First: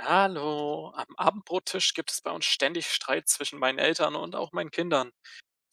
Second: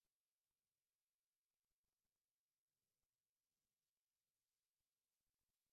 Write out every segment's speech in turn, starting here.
Hallo, am Abendbrottisch gibt es bei uns ständig Streit zwischen meinen Eltern und auch meinen Kindern.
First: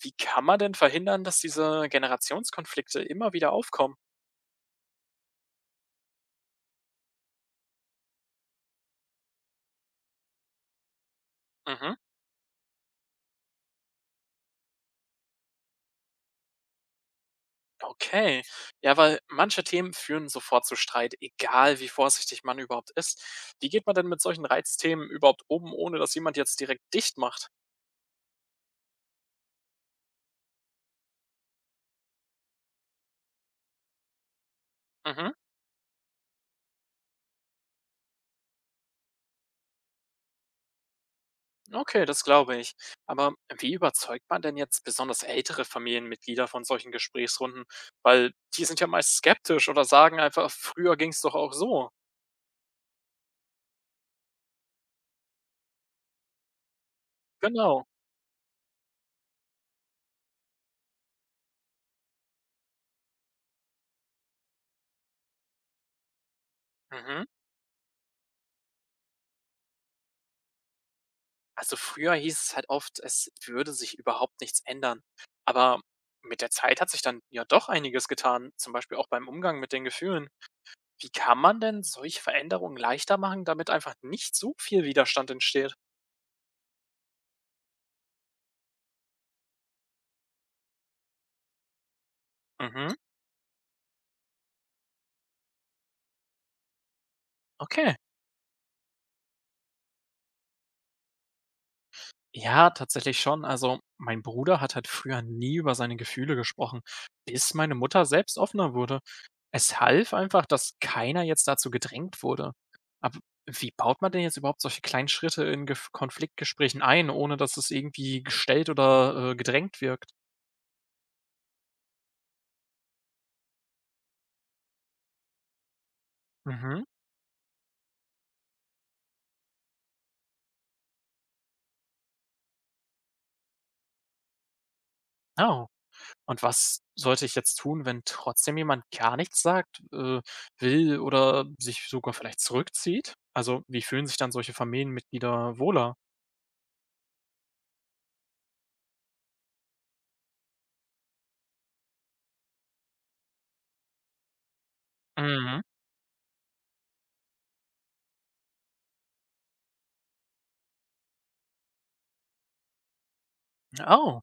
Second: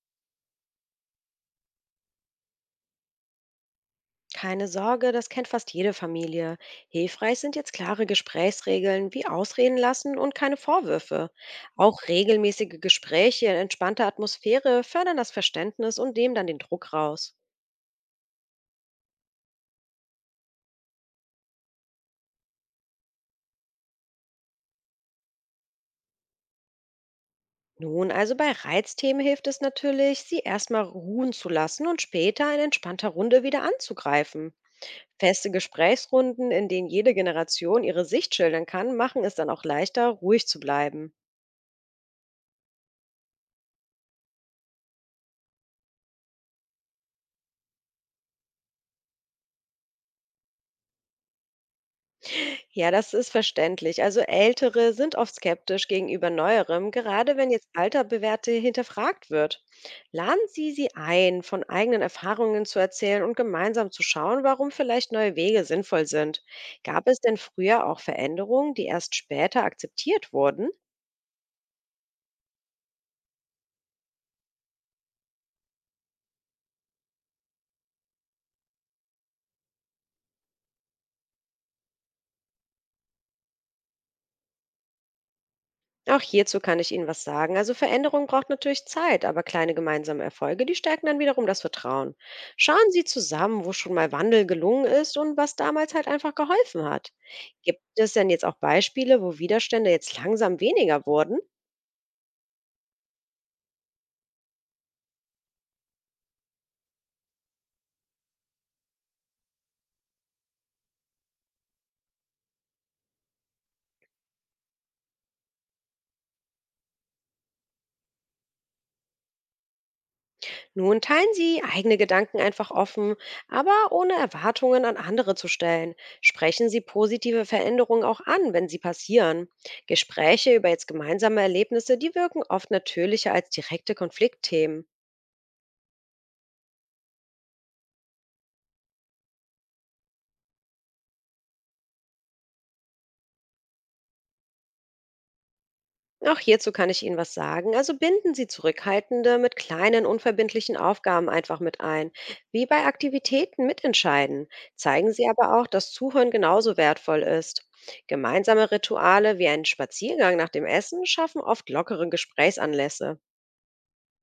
Wie kann man denn verhindern, dass diese Generationskonflikte immer wieder aufkommen? Keine Sorge, das kennt fast jede Familie. Hilfreich sind jetzt klare Gesprächsregeln wie Ausreden lassen und keine Vorwürfe. Mhm, Auch regelmäßige Gespräche in entspannter Atmosphäre fördern das Verständnis und nehmen dann den Druck raus. okay. Ja, weil manche Themen führen sofort zu Streit, egal wie vorsichtig man überhaupt ist. Wie geht man denn mit solchen Reizthemen überhaupt um, ohne dass jemand jetzt direkt dicht macht? Nun, also bei Reizthemen hilft es natürlich, sie erstmal ruhen zu lassen und später in entspannter Runde wieder anzugreifen. Mhm. Feste Gesprächsrunden, in denen jede Generation ihre Sicht schildern kann, machen es dann auch leichter, ruhig zu bleiben. Okay, das glaube ich. Aber wie überzeugt man denn jetzt besonders ältere Familienmitglieder von solchen Gesprächsrunden? Weil die sind ja meist skeptisch oder sagen einfach, früher ging es doch auch so. Ja, das ist verständlich. Also Ältere sind oft skeptisch gegenüber Neuerem, gerade wenn jetzt Genau. alter Bewährte hinterfragt wird. Laden Sie sie ein, von eigenen Erfahrungen zu erzählen und gemeinsam zu schauen, warum vielleicht neue Wege sinnvoll sind. Gab es Mhm. denn früher auch Veränderungen, die erst später akzeptiert wurden? Also früher hieß es halt oft, es würde sich überhaupt nichts ändern. Aber mit der Zeit hat sich dann ja doch einiges getan, zum Beispiel auch beim Umgang mit den Gefühlen. Wie kann man denn solche Veränderungen leichter machen, damit einfach nicht so viel Widerstand entsteht? Auch hierzu kann ich Ihnen was sagen. Also Veränderung braucht natürlich Zeit, aber kleine gemeinsame Erfolge, die stärken dann wiederum das Vertrauen. Schauen Mhm. Sie zusammen, wo schon mal Wandel gelungen ist und was damals halt einfach geholfen hat. Gibt Okay. es denn jetzt auch Beispiele, wo Widerstände jetzt langsam weniger wurden? Ja, tatsächlich schon. Also, mein Bruder hat halt früher nie über seine Gefühle gesprochen, bis meine Mutter selbst offener wurde. Es half einfach, dass keiner jetzt dazu gedrängt wurde. Aber wie baut man denn jetzt überhaupt solche kleinen Schritte in Gef Konfliktgesprächen ein, ohne dass es irgendwie gestellt oder gedrängt wirkt? Nun teilen sie eigene Gedanken einfach offen, aber ohne Erwartungen an andere zu stellen. Sprechen sie Mhm. positive Veränderungen auch an, wenn sie passieren. Gespräche über jetzt gemeinsame Erlebnisse, die wirken oft natürlicher als direkte Konfliktthemen. Oh. Und was sollte ich jetzt tun, wenn trotzdem jemand gar nichts sagt, will oder sich sogar vielleicht zurückzieht? Also, wie fühlen sich dann solche Familienmitglieder wohler? Auch hierzu kann ich Ihnen was sagen. Also binden Sie Zurückhaltende mit kleinen, unverbindlichen Aufgaben einfach mit ein, wie bei Aktivitäten mitentscheiden. Zeigen Sie aber Mhm. auch, dass Zuhören genauso wertvoll ist. Gemeinsame Rituale wie einen Spaziergang nach dem Essen schaffen oft lockere Gesprächsanlässe. Oh.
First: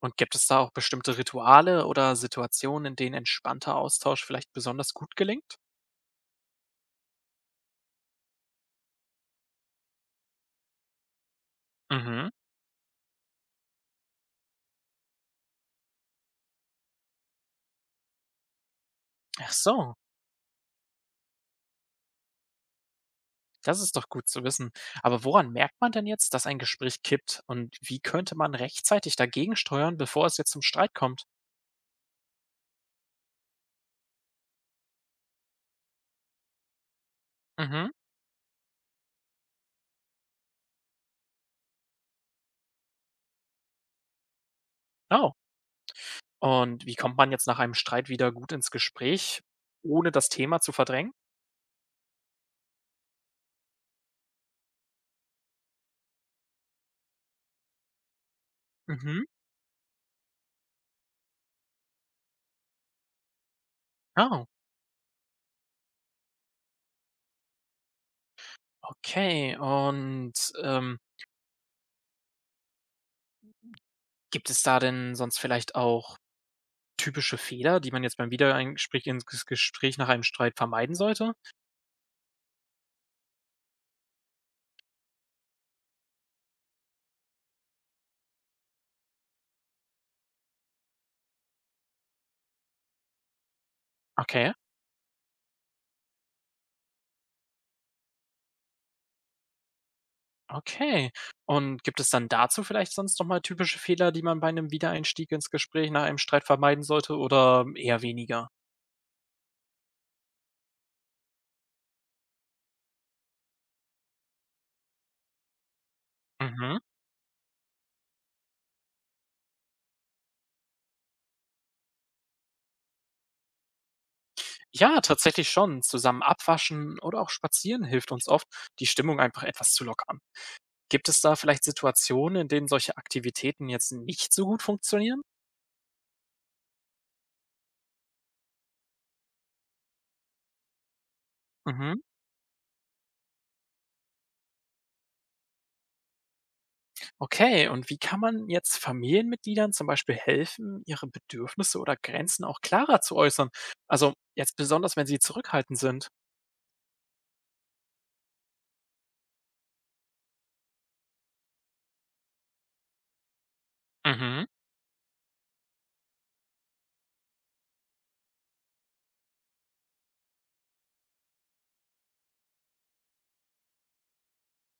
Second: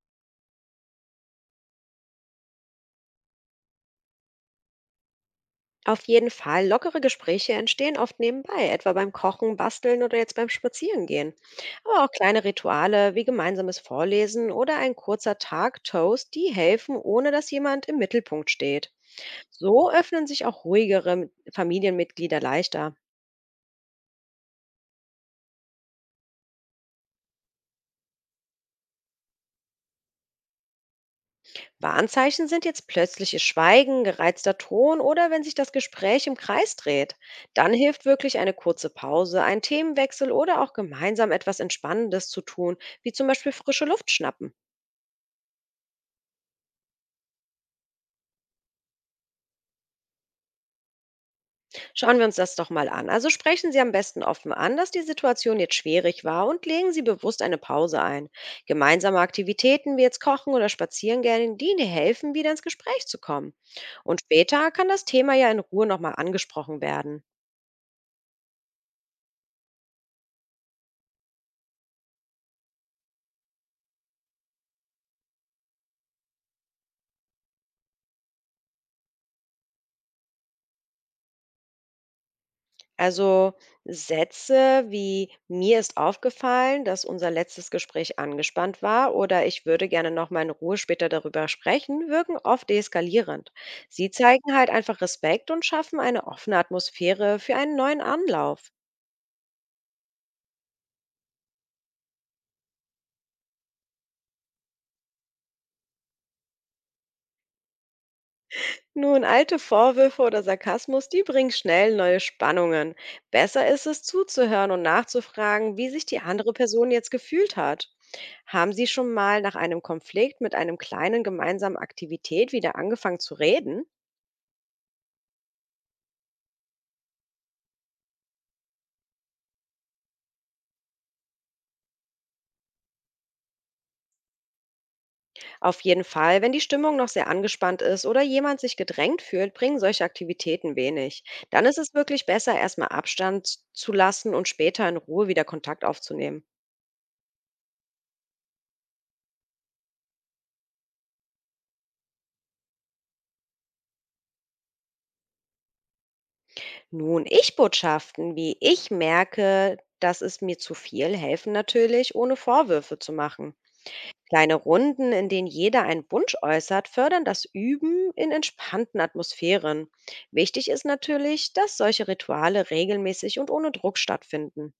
Und gibt es da auch bestimmte Rituale oder Situationen, in denen entspannter Austausch vielleicht besonders gut gelingt? Auf jeden Fall, lockere Gespräche entstehen oft nebenbei, etwa beim Kochen, Basteln oder jetzt beim Spazierengehen. Aber auch Mhm. kleine Rituale wie gemeinsames Vorlesen oder ein kurzer Tag Toast, die helfen, ohne dass jemand im Mittelpunkt steht. Ach So so, öffnen sich auch ruhigere Familienmitglieder leichter. das ist doch gut zu wissen. Aber woran merkt man denn jetzt, dass ein Gespräch kippt? Und wie könnte man rechtzeitig dagegen steuern, bevor es jetzt zum Streit kommt? Warnzeichen sind jetzt plötzliches Schweigen, gereizter Ton oder wenn sich das Gespräch im Kreis dreht. Dann Mhm. hilft wirklich eine kurze Pause, ein Themenwechsel oder auch gemeinsam etwas Entspannendes zu tun, wie zum Beispiel frische Luft schnappen. Oh. Und wie kommt man jetzt nach einem Streit wieder gut ins Gespräch, ohne das Thema zu verdrängen? Schauen wir uns das doch mal an. Also sprechen Sie am besten offen an, dass die Situation jetzt schwierig war und legen Sie bewusst eine Pause ein. Gemeinsame Mhm. Aktivitäten wie jetzt Kochen oder Spazieren gehen, die Ihnen helfen, wieder ins Gespräch zu kommen. Und Oh, später kann das Thema ja in Ruhe nochmal angesprochen werden. okay. Und ähm, gibt es da denn sonst vielleicht auch typische Fehler, die man jetzt beim Wiedereingespräch ins Ges Gespräch nach einem Streit vermeiden sollte? Also Sätze wie mir ist aufgefallen, dass unser letztes Gespräch angespannt war oder ich würde gerne noch mal in Ruhe später darüber sprechen, wirken oft deeskalierend. Sie Okay, zeigen halt einfach Respekt und schaffen eine offene Atmosphäre für einen neuen Anlauf. okay. Und gibt es dann dazu vielleicht sonst noch mal typische Fehler, die man bei einem Wiedereinstieg ins Gespräch nach einem Streit vermeiden sollte oder eher weniger? Nun, alte Vorwürfe oder Sarkasmus, die bringen schnell neue Spannungen. Besser ist es zuzuhören und nachzufragen, wie sich die andere Mhm. Person jetzt gefühlt hat. Haben Sie schon mal nach einem Konflikt mit einem kleinen gemeinsamen Aktivität wieder angefangen zu reden? Ja, tatsächlich schon. Zusammen abwaschen oder auch spazieren hilft uns oft, die Stimmung einfach etwas zu lockern. Gibt es da vielleicht Situationen, in denen solche Aktivitäten jetzt nicht so gut funktionieren? Auf jeden Fall, wenn die Stimmung noch sehr angespannt ist oder jemand sich gedrängt fühlt, bringen solche Aktivitäten wenig. Dann ist es Mhm. wirklich besser, erstmal Abstand zu lassen und später in Ruhe wieder Kontakt aufzunehmen. Okay, und wie kann man jetzt Familienmitgliedern zum Beispiel helfen, ihre Bedürfnisse oder Grenzen auch klarer zu äußern? Also jetzt besonders, wenn sie zurückhaltend sind. Nun, Ich-Botschaften, wie ich merke, dass es mir zu viel, helfen natürlich, ohne Vorwürfe zu machen. Mhm. Kleine Runden, in denen jeder einen Wunsch äußert, fördern das Üben in entspannten Atmosphären. Wichtig ist natürlich, dass solche Rituale regelmäßig und ohne Druck stattfinden.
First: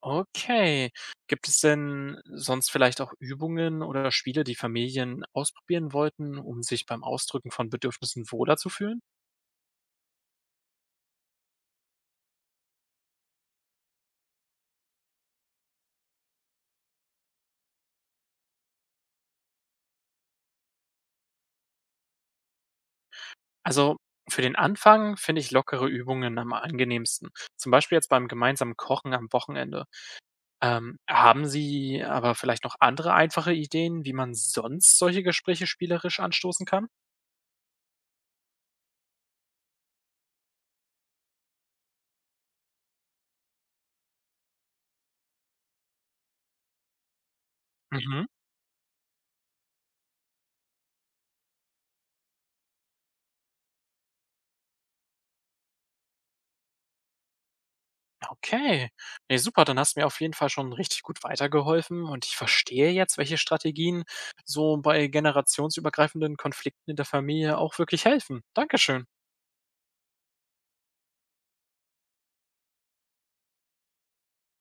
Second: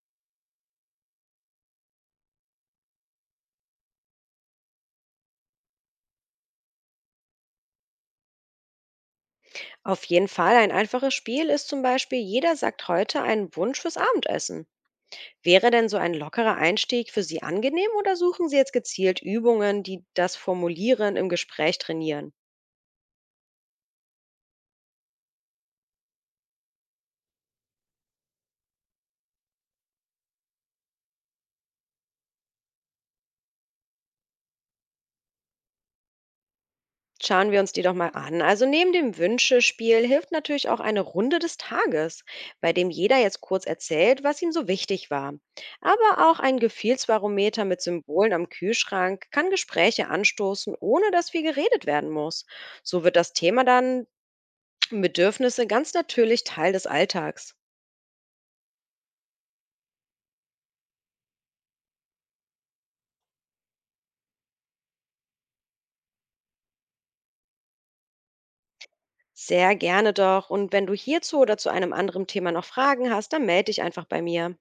Okay, gibt es denn sonst vielleicht auch Übungen oder Spiele, die Familien ausprobieren wollten, um sich beim Ausdrücken von Bedürfnissen wohler zu fühlen? Auf jeden Fall ein einfaches Spiel ist zum Beispiel, jeder sagt heute einen Wunsch fürs Abendessen. Wäre denn so ein lockerer Einstieg für Sie angenehm oder suchen Sie jetzt gezielt Übungen, die das Formulieren im Gespräch trainieren? Also für den Anfang finde ich lockere Übungen am angenehmsten. Zum Beispiel jetzt beim gemeinsamen Kochen am Wochenende. Haben Sie aber vielleicht noch andere einfache Ideen, wie man sonst solche Gespräche spielerisch anstoßen kann? Schauen wir uns die doch mal an. Also neben dem Wünschespiel hilft natürlich auch eine Runde des Tages, bei dem jeder jetzt kurz erzählt, was ihm so wichtig war. Aber auch ein Gefühlsbarometer mit Mhm. Symbolen am Kühlschrank kann Gespräche anstoßen, ohne dass viel geredet werden muss. So wird das Thema dann Bedürfnisse ganz natürlich Teil des Alltags. Okay. Nee, super, dann hast du mir auf jeden Fall schon richtig gut weitergeholfen und ich verstehe jetzt, welche Strategien so bei generationsübergreifenden Konflikten in der Familie auch wirklich helfen. Dankeschön. Sehr gerne doch. Und wenn du hierzu oder zu einem anderen Thema noch Fragen hast, dann melde dich einfach bei mir.